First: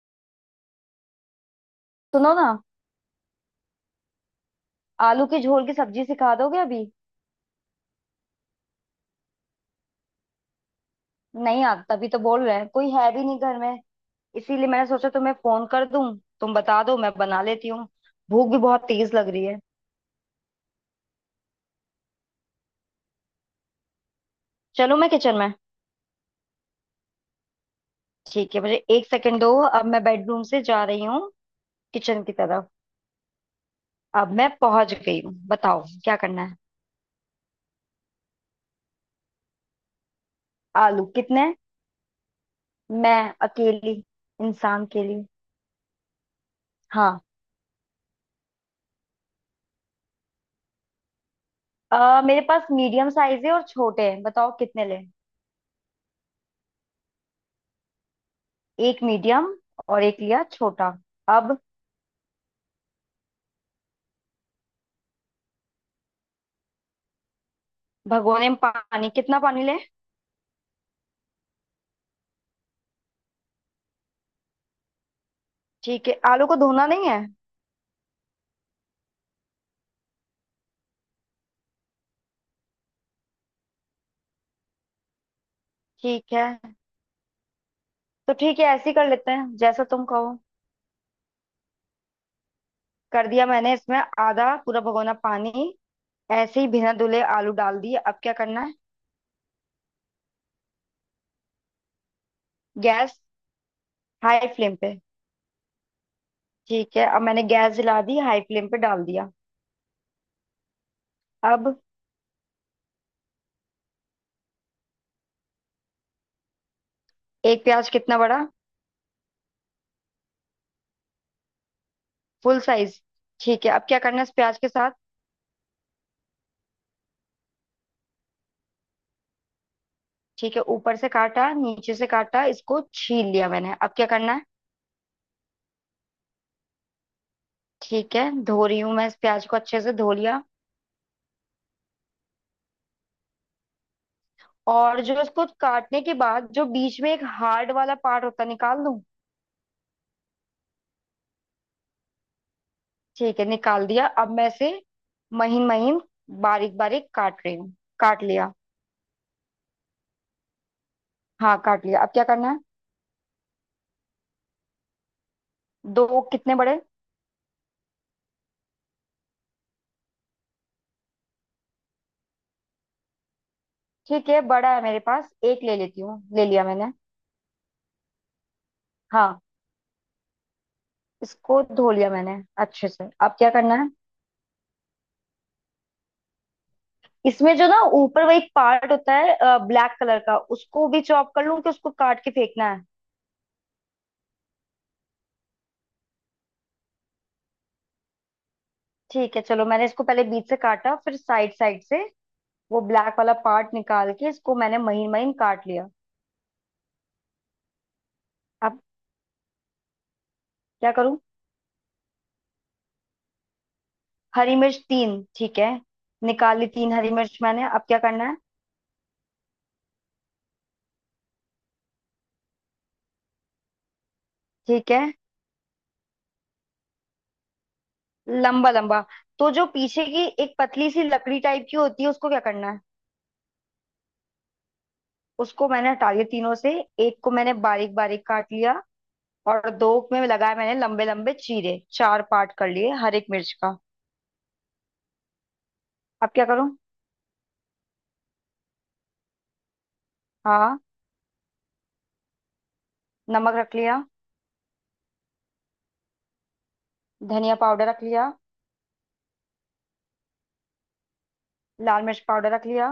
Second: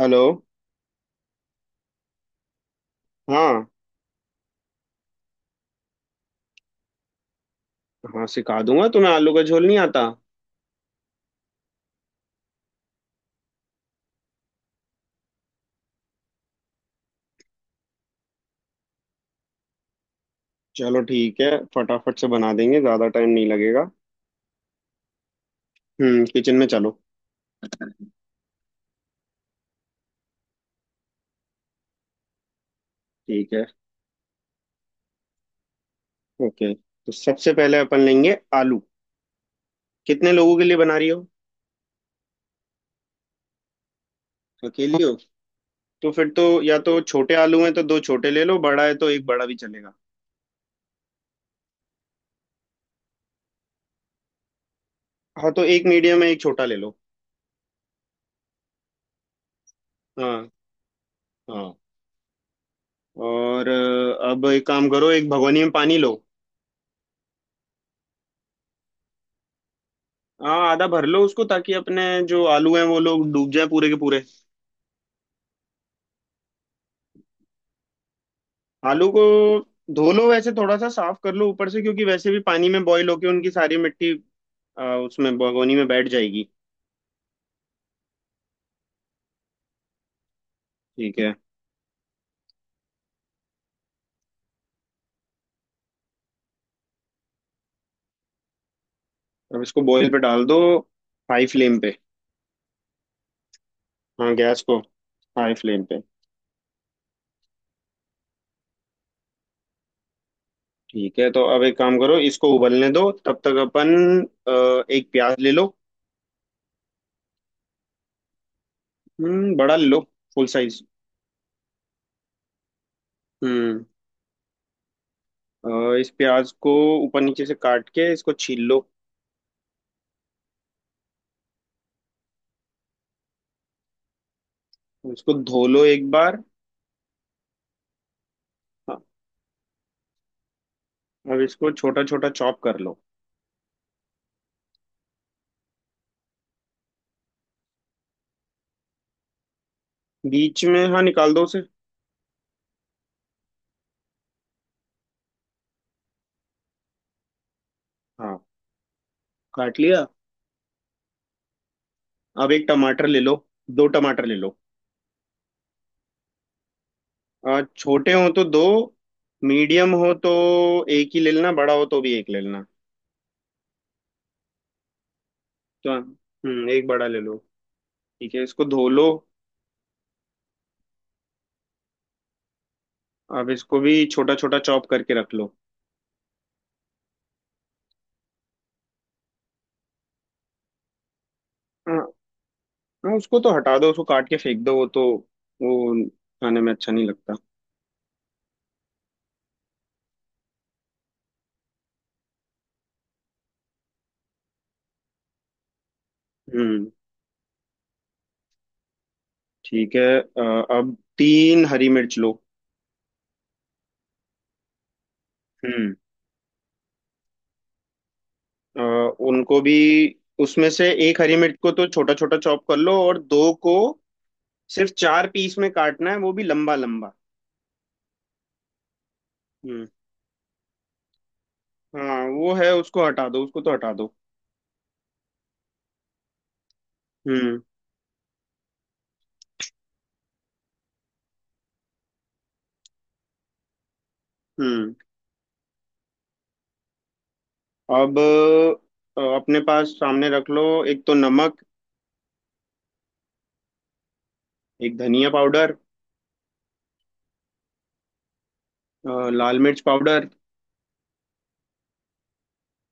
Hello. सुनो ना। हाँ। आलू के झोल की सब्जी सिखा दोगे अभी? हाँ, सिखा दूंगा। तुम्हें आलू का झोल नहीं आता। नहीं आता, तभी तो बोल रहे हैं, कोई है भी नहीं घर में। इसीलिए मैंने सोचा तुम्हें फोन कर दूं। तुम बता दो, मैं बना लेती हूँ। भूख भी बहुत तेज लग रही है। चलो ठीक है। फटाफट से बना देंगे, ज्यादा टाइम नहीं लगेगा। चलो, मैं किचन में। किचन में चलो। ठीक है, मुझे 1 सेकंड दो, अब मैं बेडरूम से जा रही हूँ किचन की तरफ। ठीक है। अब मैं पहुंच गई हूँ, बताओ क्या करना है? ओके, तो सबसे पहले अपन लेंगे आलू। कितने लोगों के लिए बना आलू रही हो? कितने? मैं अकेली इंसान अकेली के हो? लिए। तो फिर तो या तो हाँ। छोटे आलू हैं तो दो छोटे ले लो, बड़ा है तो एक बड़ा भी चलेगा। मेरे पास मीडियम साइज है और छोटे हैं, बताओ कितने लें? हाँ, तो एक मीडियम है एक छोटा ले लो। एक मीडियम और एक लिया हाँ। छोटा। अब हाँ, और अब एक काम करो, एक भगोनी में पानी लो। भगोने में पानी, कितना पानी ले? हाँ, आधा भर लो उसको ताकि अपने जो आलू हैं वो लोग डूब जाए पूरे के पूरे। ठीक है, आलू को धोना नहीं है? आलू को धो लो, वैसे थोड़ा सा साफ कर लो ऊपर से क्योंकि वैसे भी पानी में बॉईल होके उनकी सारी मिट्टी उसमें भगोनी में बैठ ठीक है, जाएगी। तो ठीक है, ऐसे ही कर लेते हैं जैसा तुम कहो। ठीक है। कर दिया मैंने, इसमें आधा पूरा भगोना पानी। ऐसे ही बिना धुले आलू डाल दिए, अब क्या करना है? अब इसको बॉईल पे डाल दो, हाई फ्लेम पे। गैस हाँ, हाई गैस फ्लेम को पे? हाई फ्लेम पे। ठीक है, अब मैंने गैस जला दी, हाई फ्लेम पे डाल दिया। ठीक है, तो अब अब एक काम करो, इसको उबलने दो। तब तक अपन एक प्याज ले लो। एक प्याज, कितना बड़ा? बड़ा ले लो, फुल साइज। फुल साइज ठीक है, अब हम्म क्या करना है इस प्याज के साथ? इस प्याज को ऊपर नीचे से काट के इसको छील लो। ठीक है, ऊपर से काटा, नीचे से काटा, इसको छील लिया मैंने, अब क्या करना है? इसको धो लो एक बार। ठीक है, धो रही हूँ हाँ, मैं, इस प्याज को अच्छे से धो लिया। अब इसको छोटा छोटा चॉप कर लो। और जो इसको काटने के बाद जो बीच में एक हार्ड वाला पार्ट होता है, निकाल दूं? बीच में हाँ, निकाल दो उसे। ठीक है, निकाल दिया, अब मैं इसे महीन महीन बारीक बारीक काट रही हूँ। काट हाँ, लिया। काट लिया। हाँ काट लिया, अब क्या करना अब है? एक टमाटर ले लो, दो टमाटर ले लो। दो? कितने बड़े? छोटे हो तो दो, मीडियम हो तो एक ही ले लेना, बड़ा हो तो भी एक ले लेना। ठीक है, बड़ा है मेरे पास, एक ले तो लेती हूँ। ले लिया एक मैंने। बड़ा ले लो। ठीक है, इसको धो लो। हाँ। इसको धो लिया मैंने अच्छे से, अब अब क्या इसको करना है? भी छोटा छोटा चॉप करके रख लो। इसमें जो ना ऊपर वो एक पार्ट होता है ब्लैक कलर का, उसको भी चॉप कर लूं कि उसको हाँ। काट के फेंकना है? हाँ, उसको तो हटा दो, उसको काट के फेंक दो। वो तो वो खाने में अच्छा नहीं लगता। ठीक है चलो, मैंने इसको पहले बीच से काटा फिर साइड साइड से, वो ब्लैक वाला पार्ट निकाल के इसको मैंने महीन महीन काट लिया। हम्म। अब ठीक है। क्या अब करूं? तीन हरी मिर्च लो। हरी मिर्च तीन, ठीक है। हम्म निकाली तीन हरी मिर्च मैंने, अब क्या करना है? उनको भी उसमें से एक हरी मिर्च को तो छोटा छोटा चॉप कर लो और दो को सिर्फ ठीक है। चार पीस में काटना है, वो भी लंबा लंबा। लंबा लंबा? तो जो हम्म। पीछे की एक पतली सी लकड़ी टाइप की होती है, हाँ, उसको क्या वो है, करना है? उसको हटा दो, उसको तो हटा दो। उसको मैंने हटा लिया तीनों से। एक को मैंने हम्म। बारीक बारीक काट लिया और दो में लगाया मैंने लंबे लंबे चीरे, चार पार्ट कर लिए हर एक मिर्च का। हम्म। अब क्या करूं? अब अपने पास सामने रख लो। हाँ। एक तो नमक। नमक रख लिया। एक धनिया पाउडर। धनिया पाउडर रख लिया। लाल मिर्च पाउडर। लाल मिर्च पाउडर रख लिया।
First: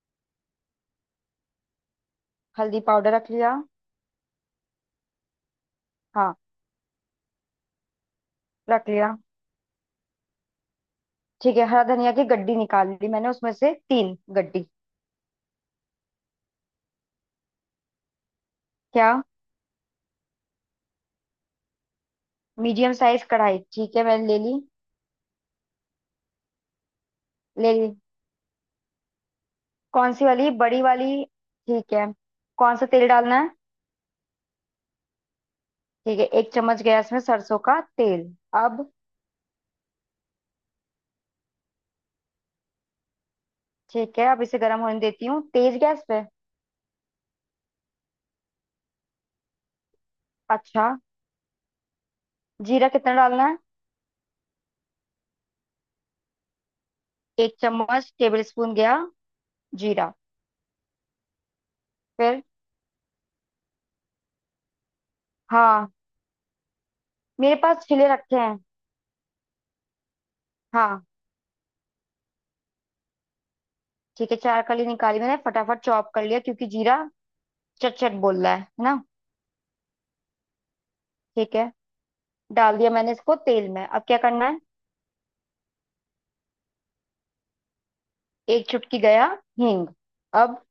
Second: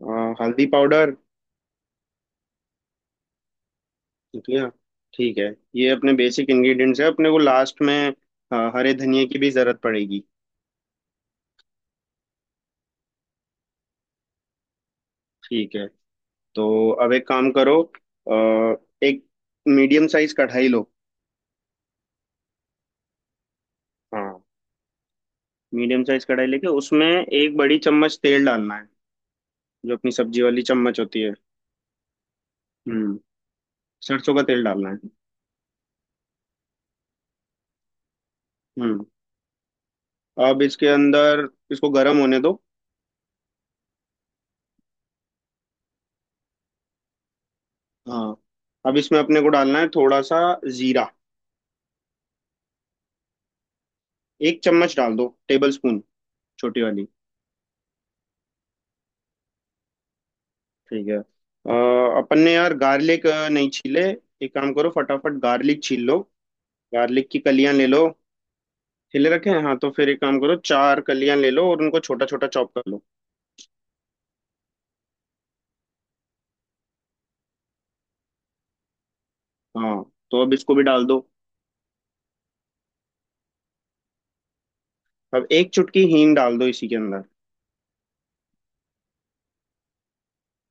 हल्दी पाउडर। हल्दी पाउडर रख लिया। ठीक है। ठीक है। ये अपने हाँ बेसिक इंग्रेडिएंट्स है, अपने को लास्ट में रख हरे लिया। धनिए की भी जरूरत पड़ेगी। ठीक है, हरा धनिया की गड्डी निकाल ली मैंने, उसमें से 3 गड्डी। ठीक है, तो अब एक काम करो, क्या? एक मीडियम साइज कढ़ाई लो। मीडियम साइज कढ़ाई ठीक है, मैंने ले हाँ, ली। मीडियम साइज कढ़ाई लेके उसमें एक ले बड़ी ली। चम्मच तेल डालना है। जो अपनी कौन सी सब्जी वाली, वाली बड़ी चम्मच होती वाली? है। ठीक है, कौन सा तेल हम्म डालना है? सरसों का तेल डालना है। ठीक है, एक चम्मच गैस में सरसों का तेल। अब? हम्म अब इसके अंदर इसको गर्म होने दो। ठीक है, अब इसे गर्म होने देती हूँ तेज गैस पे। हाँ, अब इसमें अपने को डालना है थोड़ा सा अच्छा। जीरा। जीरा कितना डालना है? एक चम्मच डाल दो, टेबल स्पून, छोटी वाली। एक चम्मच टेबल स्पून गया जीरा। ठीक है। अपन फिर? ने यार गार्लिक नहीं छीले। एक काम करो फटाफट गार्लिक हाँ, छील लो। गार्लिक की मेरे कलियां पास ले लो। छिले रखे हैं। छिले रखे हैं, हाँ, तो फिर एक काम करो चार हाँ, कलियां ले लो और उनको छोटा छोटा चॉप कर लो। ठीक है, 4 कली निकाली मैंने, फटाफट चॉप कर लिया, क्योंकि जीरा चट चट बोल रहा है ना? हाँ, तो अब इसको भी डाल दो। ठीक है, डाल दिया मैंने इसको तेल में, अब क्या करना है? अब एक चुटकी हींग डाल दो इसी के अंदर। एक चुटकी गया हींग। अब?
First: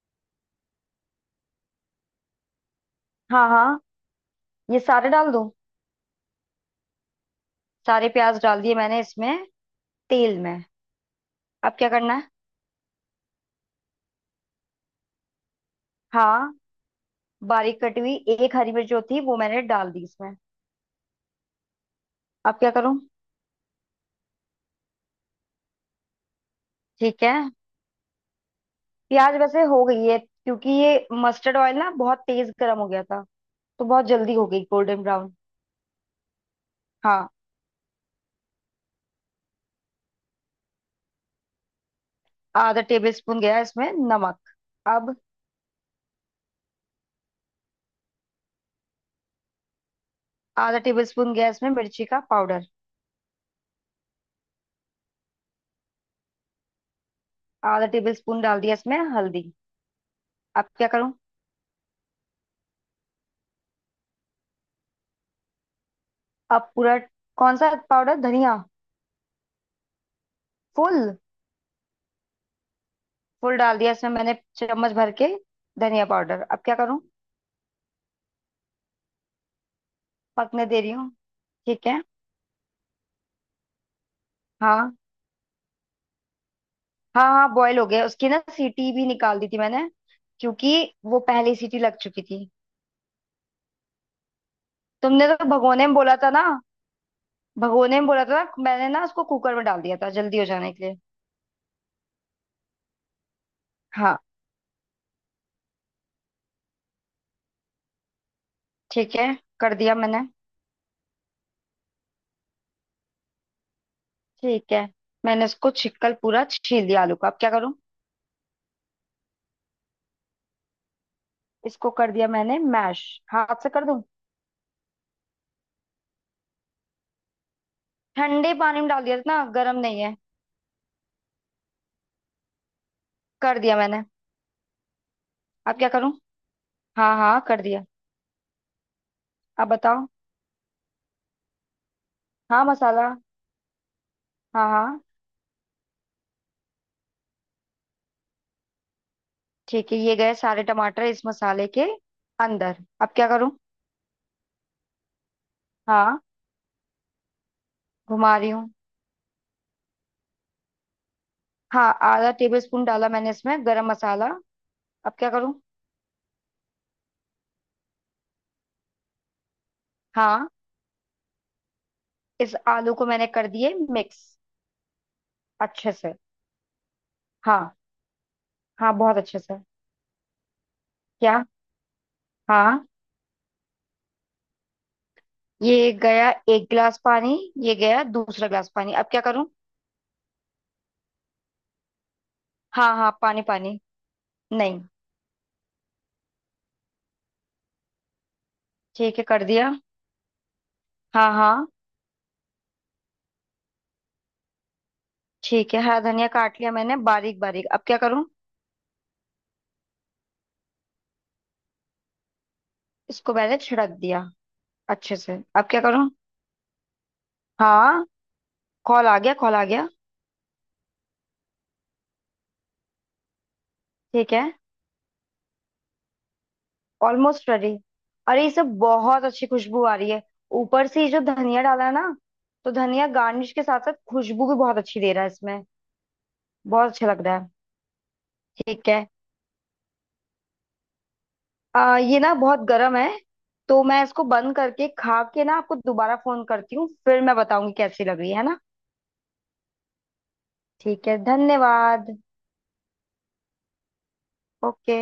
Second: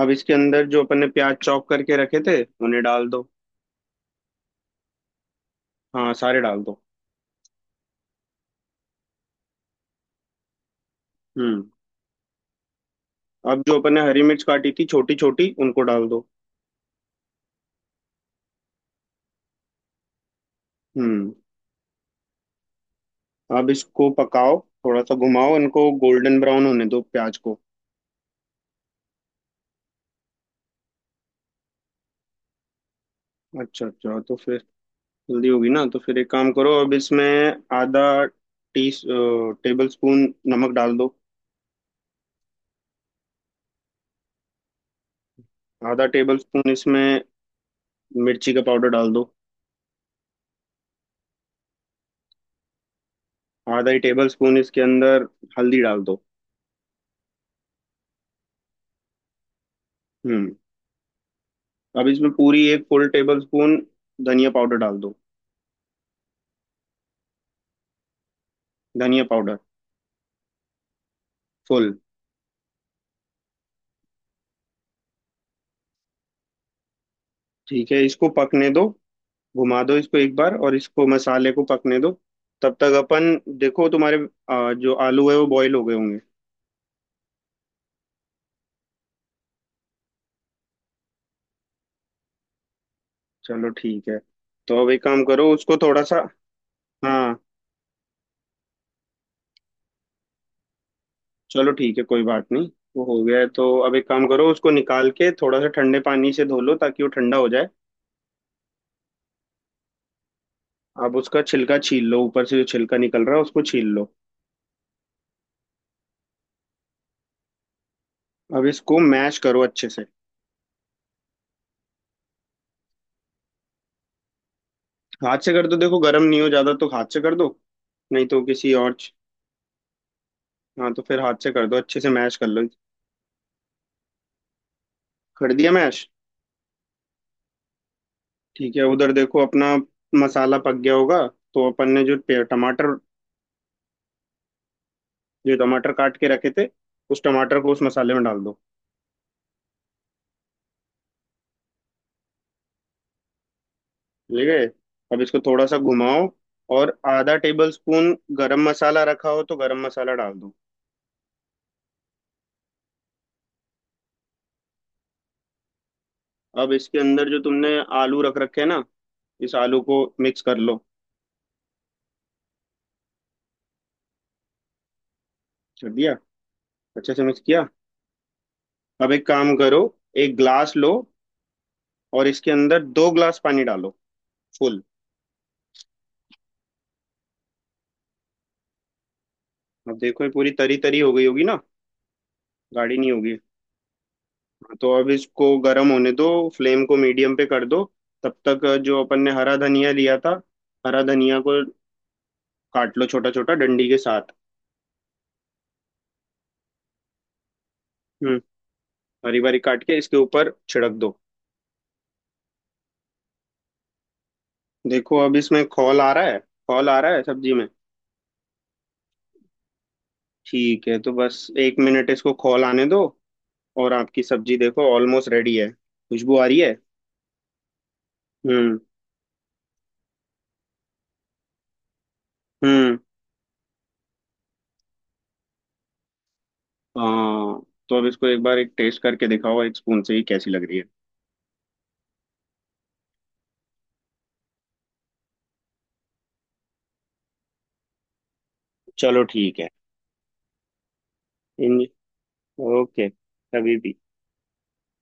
अब इसके अंदर जो अपन ने प्याज चॉप करके रखे थे उन्हें डाल दो। हाँ हाँ, ये सारे डाल दूं? हाँ, सारे डाल दो। सारे प्याज डाल दिए मैंने इसमें, तेल में। हम्म अब क्या करना है? अब जो अपन ने हरी मिर्च काटी थी छोटी छोटी, उनको डाल दो। हाँ। बारीक कटी हुई एक हरी मिर्च जो थी वो मैंने डाल दी इसमें। हम्म अब क्या करूं? अब इसको पकाओ, थोड़ा सा घुमाओ, इनको गोल्डन ब्राउन होने दो, ठीक है। प्याज को। प्याज वैसे हो गई है, क्योंकि ये मस्टर्ड ऑयल ना बहुत तेज गर्म हो गया था। तो अच्छा, बहुत अच्छा, जल्दी तो हो फिर। गई गोल्डन ब्राउन। जल्दी होगी ना, तो फिर एक काम करो, अब इसमें हाँ, आधा टी टेबल स्पून नमक डाल दो। आधा टेबल स्पून गया इसमें नमक। अब? आधा टेबल स्पून इसमें मिर्ची का पाउडर डाल दो। आधा टेबल स्पून गया इसमें मिर्ची का पाउडर। आधा ही टेबल स्पून इसके अंदर हल्दी डाल दो। आधा टेबल स्पून डाल दिया इसमें हल्दी। हम्म अब क्या करूं? अब इसमें पूरी एक फुल टेबल स्पून धनिया पाउडर डाल दो। अब पूरा? कौन सा पाउडर, धनिया? धनिया पाउडर। फुल? फुल। फुल डाल दिया इसमें मैंने, चम्मच भर के धनिया पाउडर। अब क्या करूं? ठीक है, इसको पकने दो, घुमा दो इसको एक बार, पकने और दे रही इसको हूँ, मसाले को ठीक पकने है। दो। तब तक अपन देखो तुम्हारे जो हाँ। आलू है वो बॉईल हो गए होंगे। हाँ हाँ बॉयल हो गया, उसकी ना सीटी भी निकाल दी थी मैंने, क्योंकि वो पहली सीटी लग चुकी थी। चलो ठीक है, तो अब एक काम तुमने तो करो, उसको भगोने में थोड़ा बोला सा। था ना। हाँ, भगोने में बोला था ना, मैंने ना उसको कुकर में डाल दिया था जल्दी हो जाने के लिए। चलो ठीक है, कोई बात नहीं। वो हो गया है तो अब एक हाँ, काम करो, उसको निकाल के थोड़ा सा ठंडे पानी से धो लो ताकि वो ठंडा हो जाए। ठीक है, कर दिया मैंने। अब उसका छिलका छील लो, ऊपर से जो छिलका निकल रहा है उसको छील लो। ठीक है, मैंने उसको छिकल पूरा छील दिया आलू का। अब क्या करूं? अब इसको मैश करो अच्छे से। इसको कर दिया मैंने मैश। हाथ से कर दूं? हाथ से कर दो, देखो गर्म नहीं हो ज्यादा तो हाथ से कर दो, नहीं तो ठंडे किसी पानी में और डाल च- दिया ना, गर्म नहीं है। हाँ, तो फिर हाथ से कर दो, अच्छे से मैश कर लो। कर दिया मैंने। कर दिया अब क्या मैश। करूं? हाँ हाँ, कर दिया। ठीक है, उधर देखो अपना अब बताओ। मसाला पक गया होगा। तो अपन ने जो हाँ टमाटर, मसाला। हाँ हाँ। जो टमाटर काट के रखे थे उस टमाटर को उस मसाले में डाल दो। ठीक है, ये गए सारे टमाटर इस मसाले के अंदर। अब क्या करूं? ठीक है, अब इसको थोड़ा सा हाँ, घुमाओ। और आधा टेबल स्पून घुमा रही गरम हूँ। मसाला रखा हो तो गरम मसाला डाल दो। हाँ, आधा टेबल स्पून डाला मैंने इसमें गरम मसाला। अब क्या करूं? अब इसके अंदर जो तुमने आलू रख रखे हैं ना, इस आलू को मिक्स हाँ। कर लो। इस आलू को मैंने कर दिए मिक्स, कर अच्छे से। दिया, अच्छे से मिक्स किया। हाँ हाँ, अब बहुत एक अच्छे काम से। करो, एक ग्लास लो। क्या? और इसके अंदर हाँ, दो ग्लास पानी डालो, फुल। ये गया 1 गिलास पानी। ये गया दूसरा गिलास पानी। अब क्या करूं? अब देखो ये पूरी तरी तरी हो गई होगी ना, हाँ गाढ़ी नहीं हाँ, होगी। पानी पानी, हाँ, नहीं। तो अब इसको गर्म होने दो, फ्लेम को मीडियम पे कर दो। तब तक जो ठीक अपन है, ने कर हरा दिया। धनिया लिया था, हरा हाँ धनिया को हाँ, काट लो, छोटा छोटा डंडी के साथ। ठीक है। हरा धनिया काट लिया मैंने बारीक बारीक, अब क्या करूं? हम्म हरी बारी काट के इसके ऊपर छिड़क दो। इसको पहले छिड़क दिया। अच्छे देखो अब से। इसमें अब क्या खौल करूं? आ रहा है, खौल आ रहा है सब्जी में। हाँ, कॉल आ गया, कॉल आ गया। ठीक है, तो बस एक मिनट इसको खौल आने दो। और आपकी ठीक है। सब्जी देखो ऑलमोस्ट रेडी है, खुशबू आ रही है। Almost ready. अरे, इसे हम्म। बहुत अच्छी खुशबू आ रही है। ऊपर से ये जो धनिया डाला है ना, तो हम्म। धनिया गार्निश के साथ साथ खुशबू भी बहुत अच्छी दे रहा है इसमें। बहुत अच्छा लग रहा है। हाँ, तो अब इसको एक बार एक ठीक टेस्ट है। करके दिखाओ, एक स्पून से ही कैसी लग रही है। ये ना बहुत गर्म है, तो मैं इसको बंद करके खा के ना आपको दोबारा फोन करती हूँ, फिर मैं बताऊंगी कैसी लग रही है ना। चलो ठीक है। ठीक है, इन धन्यवाद। ओके, कभी भी। ओके।